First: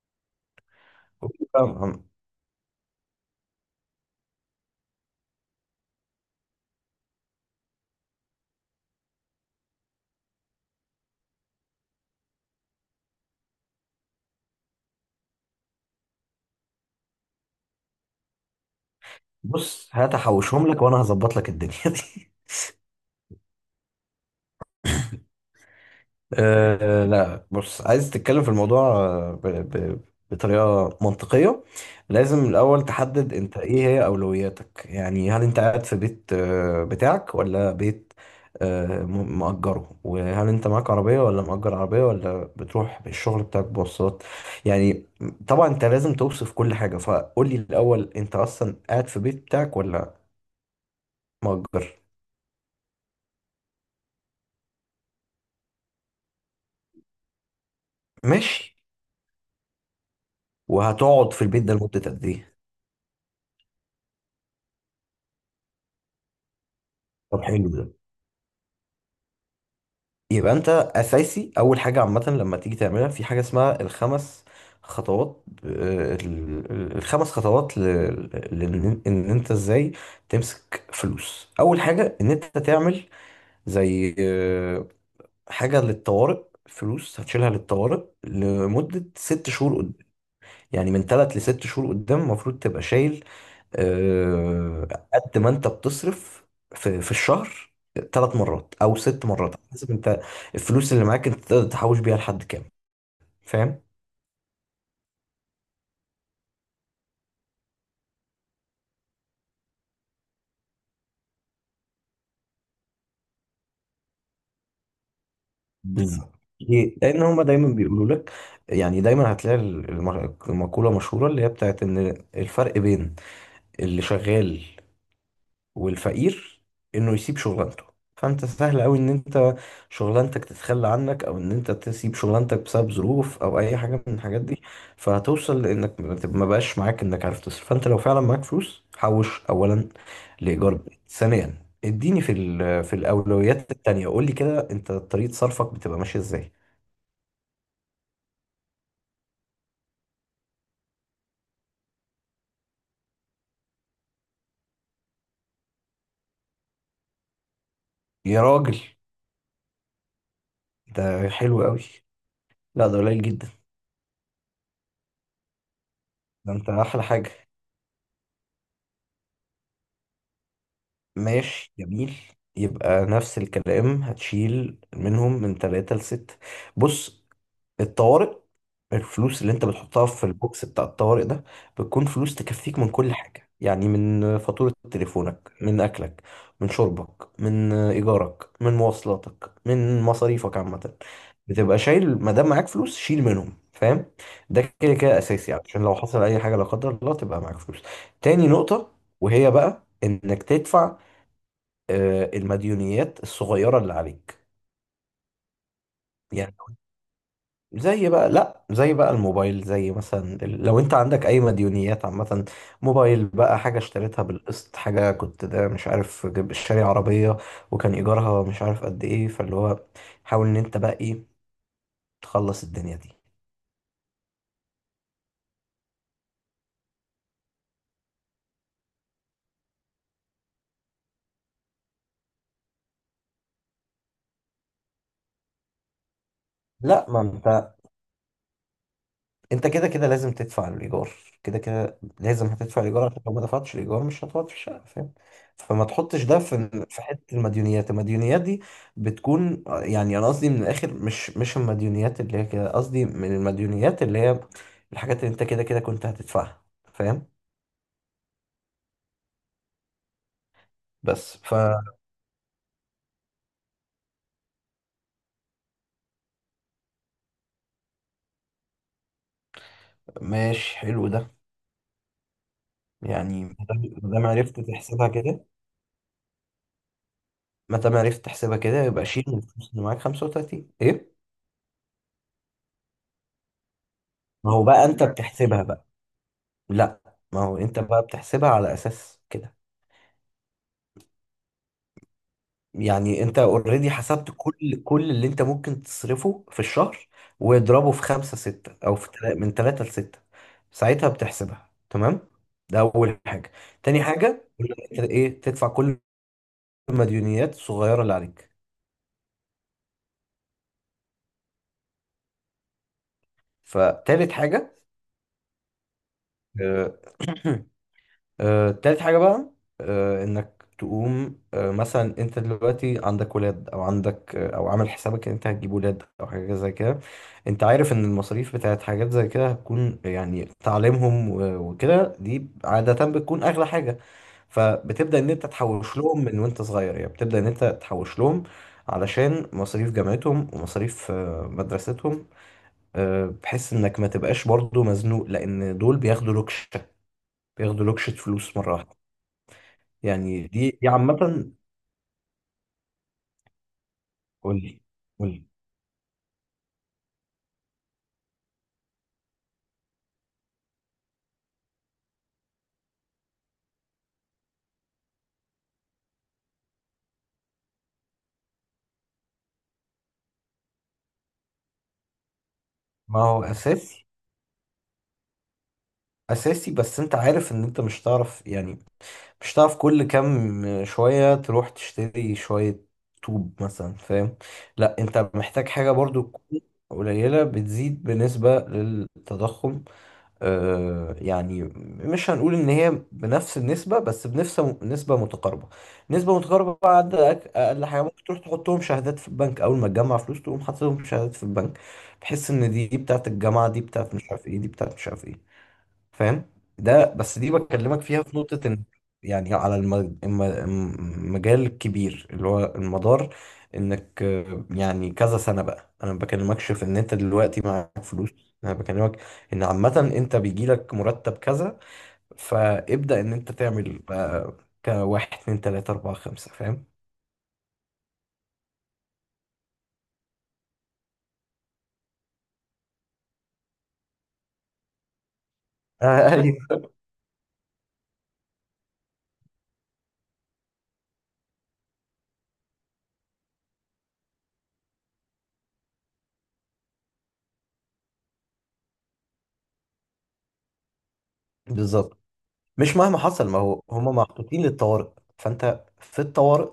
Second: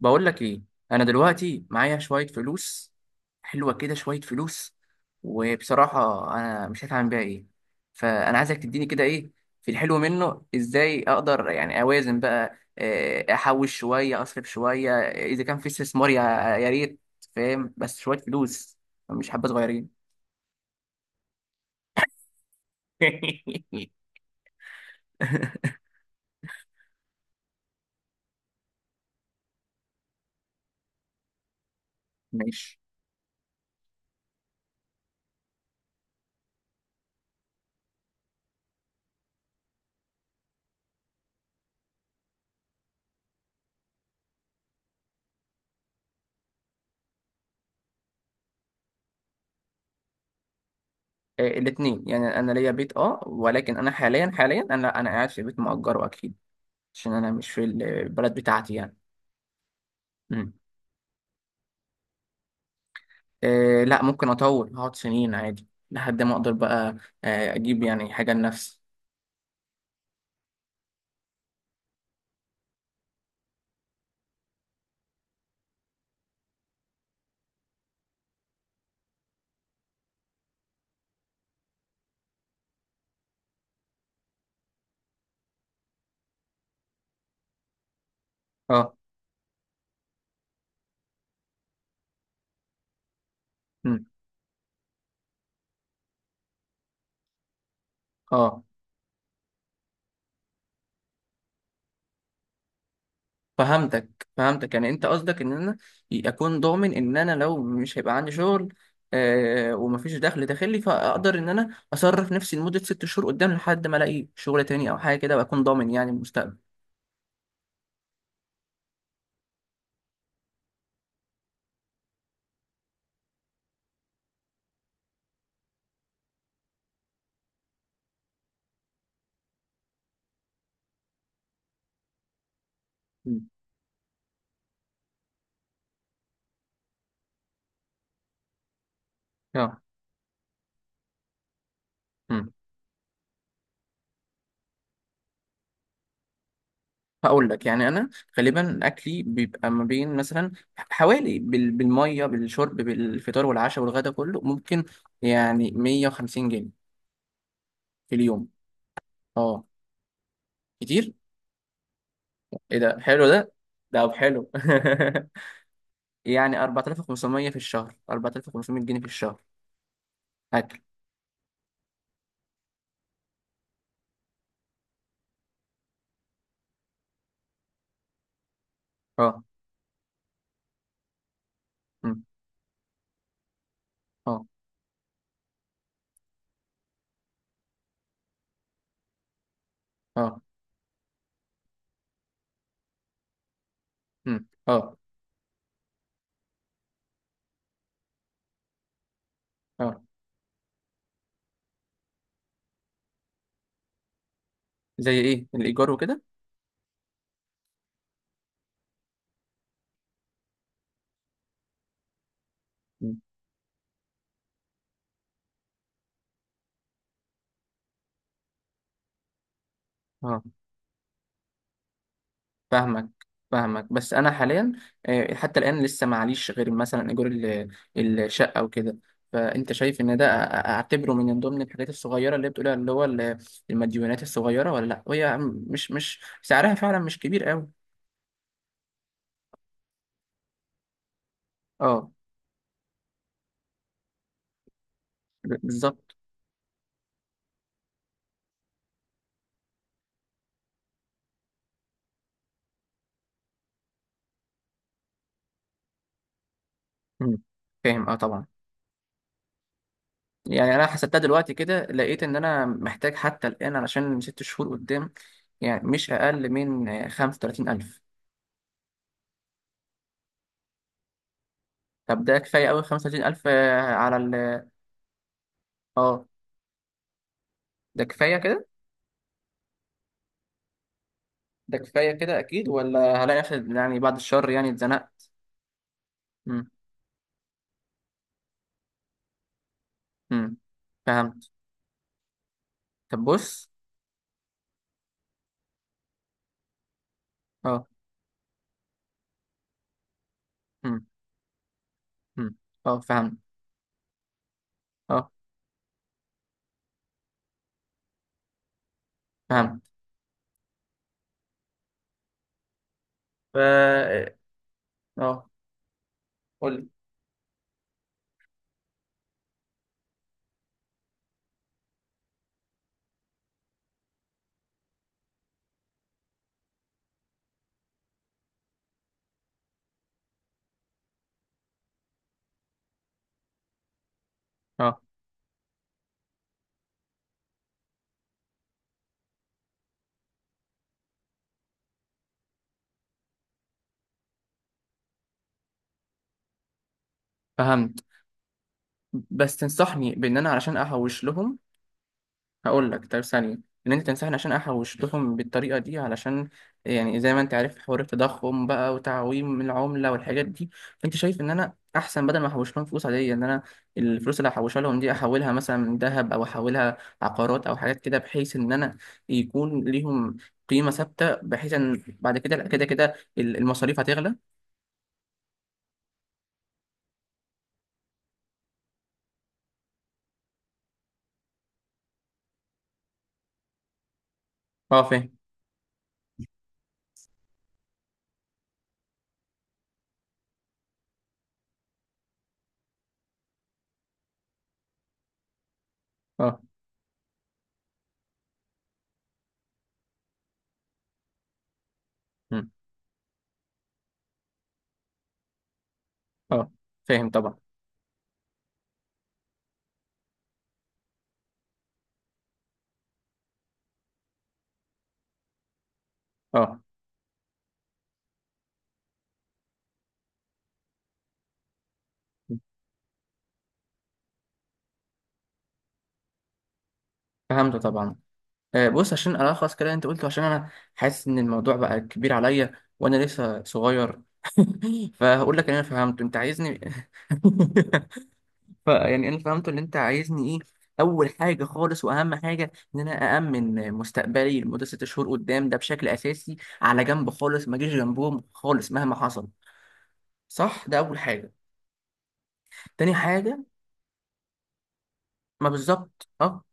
بقول لك ايه. انا دلوقتي معايا فاهم. شويه فلوس. حلوه كده شويه فلوس، وبصراحه انا مش عارف اعمل بيها ايه. فانا عايزك تديني كده ايه في الحلو منه، ازاي اقدر يعني اوازن بقى؟ احوش شويه اصرف شويه، اذا كان في استثمار يا ريت. فاهم؟ بس شويه فلوس، مش حبه صغيرين. هات احوشهم لك وانا هظبط لك الدنيا دي أه لا، بص، عايز تتكلم في الموضوع ب ب بطريقة منطقية. لازم ماشي. الأول تحدد أنت إيه هي أولوياتك، يعني هل أنت قاعد في بيت بتاعك ولا بيت مأجره؟ وهل أنت معاك عربية ولا مأجر عربية ولا بتروح بالشغل بتاعك بواسطات، يعني. طبعا أنت لازم توصف كل حاجة، فقول لي الأول، أنت أصلا قاعد في بيت بتاعك ولا مأجر؟ الاتنين. يعني انا ليا بيت، اه، ولكن انا حاليا انا قاعد في بيت مؤجره، اكيد عشان انا مش في البلد بتاعتي ماشي. يعني. مم. وهتقعد في البيت ده لمدة قد ايه؟ آه لا، ممكن اطول، هقعد سنين عادي لحد ما اقدر بقى طب حلو اجيب ده. يعني حاجه لنفسي. يبقى انت اساسي، اول حاجة عامة لما تيجي تعملها، في حاجة اسمها الخمس خطوات، الخمس خطوات ان انت ازاي تمسك فلوس. اول حاجة ان انت تعمل زي حاجة للطوارئ، فلوس هتشيلها للطوارئ اه. لمدة ست شهور قدام. يعني من تلات لست شهور قدام المفروض تبقى شايل، مم. آه، قد ما انت بتصرف في الشهر، ثلاث اه، مرات او ست مرات على حسب انت الفلوس اللي معاك انت تقدر تحوش بيها لحد كام، فاهم؟ فهمتك فهمتك. يعني انت قصدك ان انا اكون ضامن ان انا لو مش هيبقى عندي شغل ومفيش دخل داخلي، فاقدر ان انا اصرف نفسي لمده ست شهور قدام، لحد ما الاقي شغل تاني او حاجه كده، واكون ضامن يعني بالظبط، المستقبل. ليه؟ لان هما دايما بيقولوا لك، يعني دايما هتلاقي المقوله مشهوره اللي هي بتاعت ان الفرق بين اللي شغال والفقير انه يسيب شغلانته. فانت سهل قوي ان شغلانتك تتخلى عنك او ان انت تسيب شغلانتك بسبب ظروف مم. او اي حاجه من الحاجات دي، فهتوصل لانك ما بقاش معاك انك عارف تصرف. فانت لو فعلا معاك فلوس، حوش اه. اولا لايجار بيت، ثانيا اديني في مم. في الاولويات التانية، قول لي كده انت طريقه صرفك بتبقى ماشيه ازاي. هقول لك. يعني انا غالبا اكلي بيبقى ما بين مثلا حوالي بالميه بالشرب بالفطار والعشاء والغدا كله، ممكن يعني 150 جنيه في يا اليوم. راجل، اه، ده كتير. حلو قوي. ايه لا، ده ده؟ قليل حلو جدا. ده حلو. ده يعني انت احلى حاجه. 4500 في الشهر، 4500 جنيه في الشهر. اكل. ماشي، جميل. يبقى نفس الكلام، هتشيل منهم من ثلاثة لستة. بص، الطوارئ، اه. الفلوس اللي انت بتحطها في البوكس بتاع الطوارئ ده بتكون أمم، فلوس تكفيك من كل حاجة، يعني من اه. فاتورة تليفونك، من أكلك، من شربك، من إيجارك، من مواصلاتك، من اه. مصاريفك عامة. بتبقى شايل ما دام معاك فلوس، شيل منهم، فاهم. أمم، ده كده اه. كده أساسي، يعني عشان لو حصل أي حاجة لا قدر الله تبقى معاك فلوس. تاني نقطة، وهي بقى اه، إنك تدفع المديونيات الصغيرة اللي عليك. زي ايه؟ الايجار وكده؟ يعني زي بقى، لا، زي بقى الموبايل، زي مثلا لو انت عندك اي مديونيات عامة، أمم، موبايل بقى، حاجة اشتريتها بالقسط، حاجة كنت ده مش عارف شاري عربية وكان ايجارها مش عارف قد ايه، فاللي هو اه. حاول ان انت بقى ايه، تخلص الدنيا فاهمك دي. فاهمك، بس انا حاليا حتى الان لسه معليش غير مثلا ايجار الشقه وكده. فانت شايف ان ده اعتبره من ضمن الحاجات الصغيره اللي بتقولها، اللي هو المديونات الصغيره، ولا لا؟ وهي مش سعرها فعلا لا، مش ما كبير قوي. انت، انت كده كده لازم تدفع الايجار، كده كده اه، لازم هتدفع الايجار، عشان لو ما دفعتش الايجار مش هتقعد في الشقه، فاهم. فما بالظبط. تحطش ده في حته المديونيات. المديونيات دي بتكون يعني، انا قصدي من الاخر، مش المديونيات اللي هي كده، قصدي من المديونيات اللي هي الحاجات اللي انت كده كده كنت هتدفعها، فاهم. مم. فاهم، اه، طبعا. يعني انا حسبتها بس دلوقتي كده، لقيت ان انا محتاج حتى الان علشان ست شهور قدام يعني مش اقل من 35000. فماشي، حلو ده. طب ده كفايه قوي 35000؟ يعني ما آه، دام ما على دام ال عرفت تحسبها كده، اه ما دام ده عرفت كفاية تحسبها كده. كده يبقى شيل من الفلوس اللي معاك 35، ايه. ده كفاية كده، أكيد؟ ولا هلاقي نفسي يعني بعد الشر ما هو يعني بقى انت اتزنقت؟ بتحسبها. مم. لا، ما هو انت بقى بتحسبها على اساس كده. مم. فهمت. طب يعني انت بص. اوريدي حسبت كل اللي انت ممكن تصرفه في الشهر اه. واضربه في خمسة ستة، او في من تلاتة لستة. مم. ساعتها بتحسبها تمام. مم. ده اه، اول فهمت. حاجة. تاني حاجة، انت اه، ايه، تدفع كل المديونيات الصغيرة اللي عليك. فهمت. ف اه فتالت حاجة، آه، قول لي. آه، تالت حاجة بقى، إنك تقوم، مثلا أنت دلوقتي عندك ولاد أو عندك أو عامل حسابك إن أنت هتجيب ولاد أو حاجة زي كده. أنت عارف إن المصاريف بتاعت حاجات زي كده هتكون، يعني تعليمهم وكده، دي عادة بتكون أغلى حاجة. اه، فبتبدأ إن أنت تحوش لهم من وأنت صغير، يعني بتبدأ إن أنت تحوش لهم علشان مصاريف جامعتهم ومصاريف مدرستهم. بحيث إنك ما تبقاش برضو مزنوق، لأن دول بياخدوا لوكشة، بياخدوا فهمت. لوكشة فلوس مرة واحدة. بس تنصحني بإن يعني أنا دي علشان دي عامة. أحوش لهم؟ هقول لك. طب ثانية، إن أنت تنصحني عشان قولي، أحوش لهم قولي. بالطريقة دي، علشان يعني زي ما أنت عارف حوار التضخم بقى وتعويم العملة والحاجات دي. فأنت شايف إن أنا أحسن بدل ما أحوش لهم فلوس عادية، إن أنا الفلوس اللي هحوشها لهم دي أحولها مثلا من ذهب، أو أحولها عقارات أو حاجات كده، بحيث إن أنا يكون ليهم قيمة ثابتة، بحيث إن بعد كده كده ما هو المصاريف أساسي، هتغلى. أساسي، بس أنت عارف إن أنت مش هتعرف، يعني مش هتعرف كل كام شوية تروح تشتري شوية طوب مثلا، فاهم. لا، أه، أنت فاهم. محتاج حاجة برضو تكون قليلة بتزيد بنسبة للتضخم، يعني مش هنقول ان هي بنفس النسبه، بس بنفس نسبه متقاربه. نسبه أه. متقاربه بعد اقل حاجه ممكن تروح تحطهم شهادات في البنك. اول ما تجمع فلوس تقوم حاططهم شهادات في البنك، بحيث مم. ان دي دي بتاعت الجامعه، دي بتاعت مش عارف ايه، دي بتاعت مش عارف ايه، فاهم. أه، ده فاهم بس دي طبعا. بكلمك فيها في نقطة ان، يعني على المجال الكبير اللي هو المدار، انك يعني كذا سنة بقى. انا ما بكلمكش أه، في ان انت دلوقتي معاك فلوس، انا بكلمك ان عامة انت بيجيلك مرتب كذا، فابدأ ان انت تعمل بقى كواحد اتنين تلاتة اربعة خمسة، فاهم. فهمت طبعا. بص، عشان ألخص كده أنت قلته، عشان أنا حاسس إن الموضوع بقى كبير عليا، وأنا لسه صغير. فهقول لك إن أنا فهمته. أنت عايزني؟ ايوه. فيعني أنا فهمته إن أنت عايزني إيه. أول حاجة خالص وأهم حاجة إن أنا أأمن مستقبلي لمدة ست شهور قدام، ده بشكل أساسي على جنب خالص، ما أجيش جنبهم خالص مهما حصل. صح؟ ده أول حاجة. بالظبط، مش تاني مهما حصل، حاجة. ما هو هما محطوطين للطوارئ، ما فانت في بالظبط، أه، الطوارئ.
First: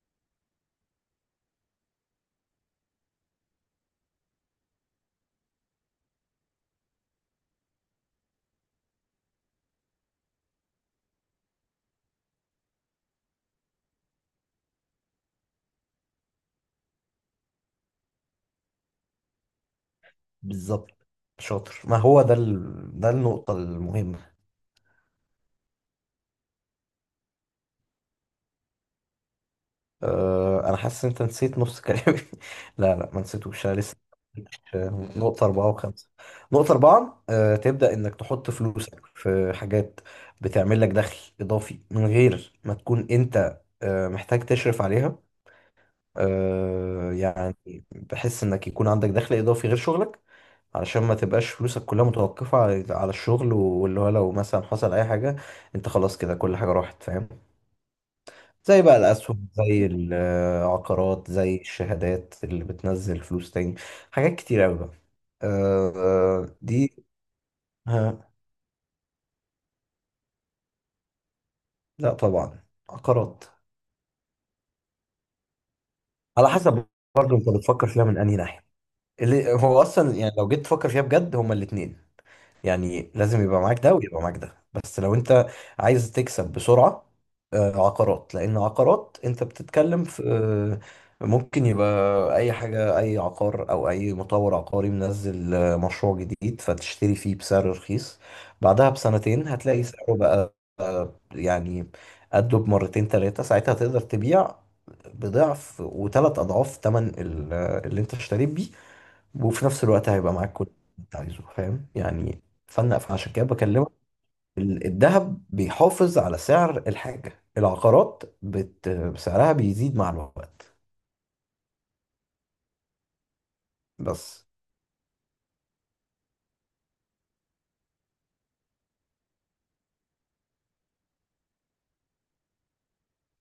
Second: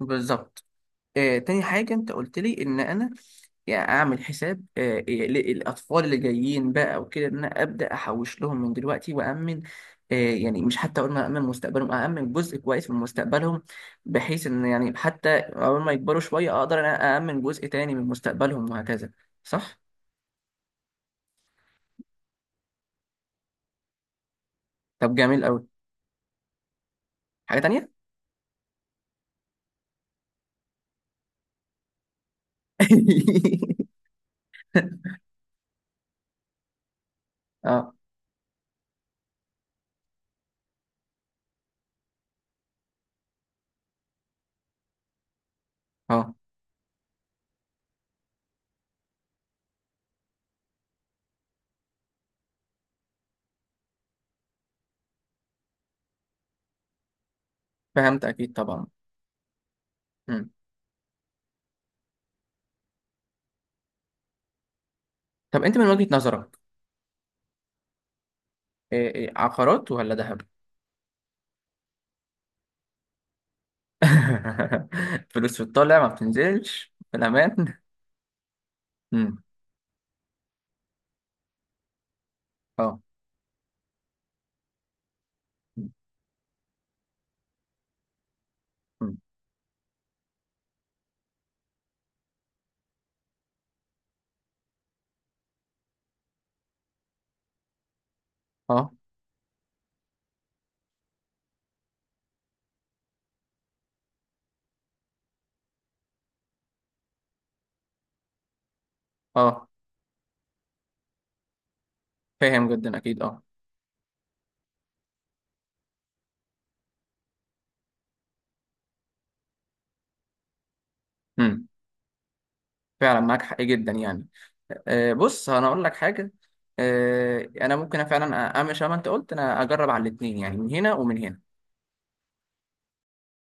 بالظبط. تاني حاجة، انت قلت لي ان انا يعني اعمل حساب الاطفال اللي جايين بقى وكده، ان انا ابدا احوش لهم من دلوقتي، وامن يعني مش، حتى قلنا امن مستقبلهم، امن جزء كويس من مستقبلهم، بحيث ان يعني حتى اول ما يكبروا شوية اقدر ان انا امن جزء تاني من مستقبلهم وهكذا. صح؟ بالظبط، شاطر. ما هو ده ده النقطة المهمة. طب جميل قوي. حاجة تانية؟ أنا حاسس إن أنت نسيت نص كلامي. لا لا، ما نسيتوش، أنا لسه ما قلتش، نقطة أربعة وخمسة. نقطة أربعة، تبدأ اه. إنك تحط فلوسك في حاجات بتعمل لك دخل إضافي من غير ما تكون أنت محتاج تشرف عليها. اه، يعني بحس إنك يكون عندك دخل إضافي غير شغلك، علشان ما تبقاش فلوسك كلها متوقفة على الشغل، واللي هو لو مثلا حصل أي حاجة أنت خلاص كده كل حاجة راحت، فاهم. فهمت اكيد زي طبعا. بقى الأسهم، زي مم. العقارات، زي الشهادات اللي بتنزل فلوس تاني، حاجات كتير أوي بقى، طب انت من وجهة نظرك دي. ها. عقارات ولا ذهب؟ لا، طبعا عقارات. فلوس في الطالع ما على حسب، بتنزلش في برضه أنت الأمان. بتفكر فيها من أنهي ناحية. مم. اللي هو أصلا، يعني لو جيت تفكر فيها بجد، هما الاتنين اه. يعني لازم يبقى معاك ده ويبقى معاك ده. بس لو انت عايز تكسب بسرعة، عقارات. لان مم. عقارات انت بتتكلم في ممكن يبقى اي حاجة، اي عقار او اي مطور عقاري منزل مشروع جديد فتشتري فيه بسعر رخيص، بعدها اه. بسنتين هتلاقي سعره بقى، يعني قده بمرتين تلاتة. ساعتها تقدر تبيع بضعف وثلاث اضعاف ثمن اللي انت اشتريت بيه، وفي اه، نفس الوقت هيبقى معاك كل اللي انت عايزه، فاهم يعني. فاهم جدا فانا أكيد، فعشان اه. كده بكلمك، الذهب بيحافظ على سعر الحاجة، العقارات سعرها بيزيد مع الوقت. مم. فعلا معاك حق جدا يعني. بس. بص، أنا أقول لك حاجة. أنا ممكن فعلا أعمل شبه ما أنت قلت. أنا أجرب على الاتنين، يعني من هنا ومن هنا.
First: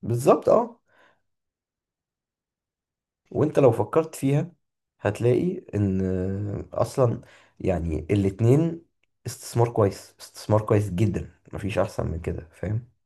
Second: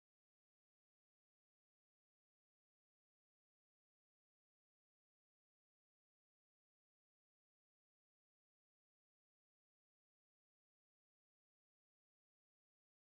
بالظبط، اه. وانت لو فكرت فيها هتلاقي ان اصلا، يعني الاتنين استثمار كويس، استثمار كويس جدا، مفيش احسن من كده، فاهم.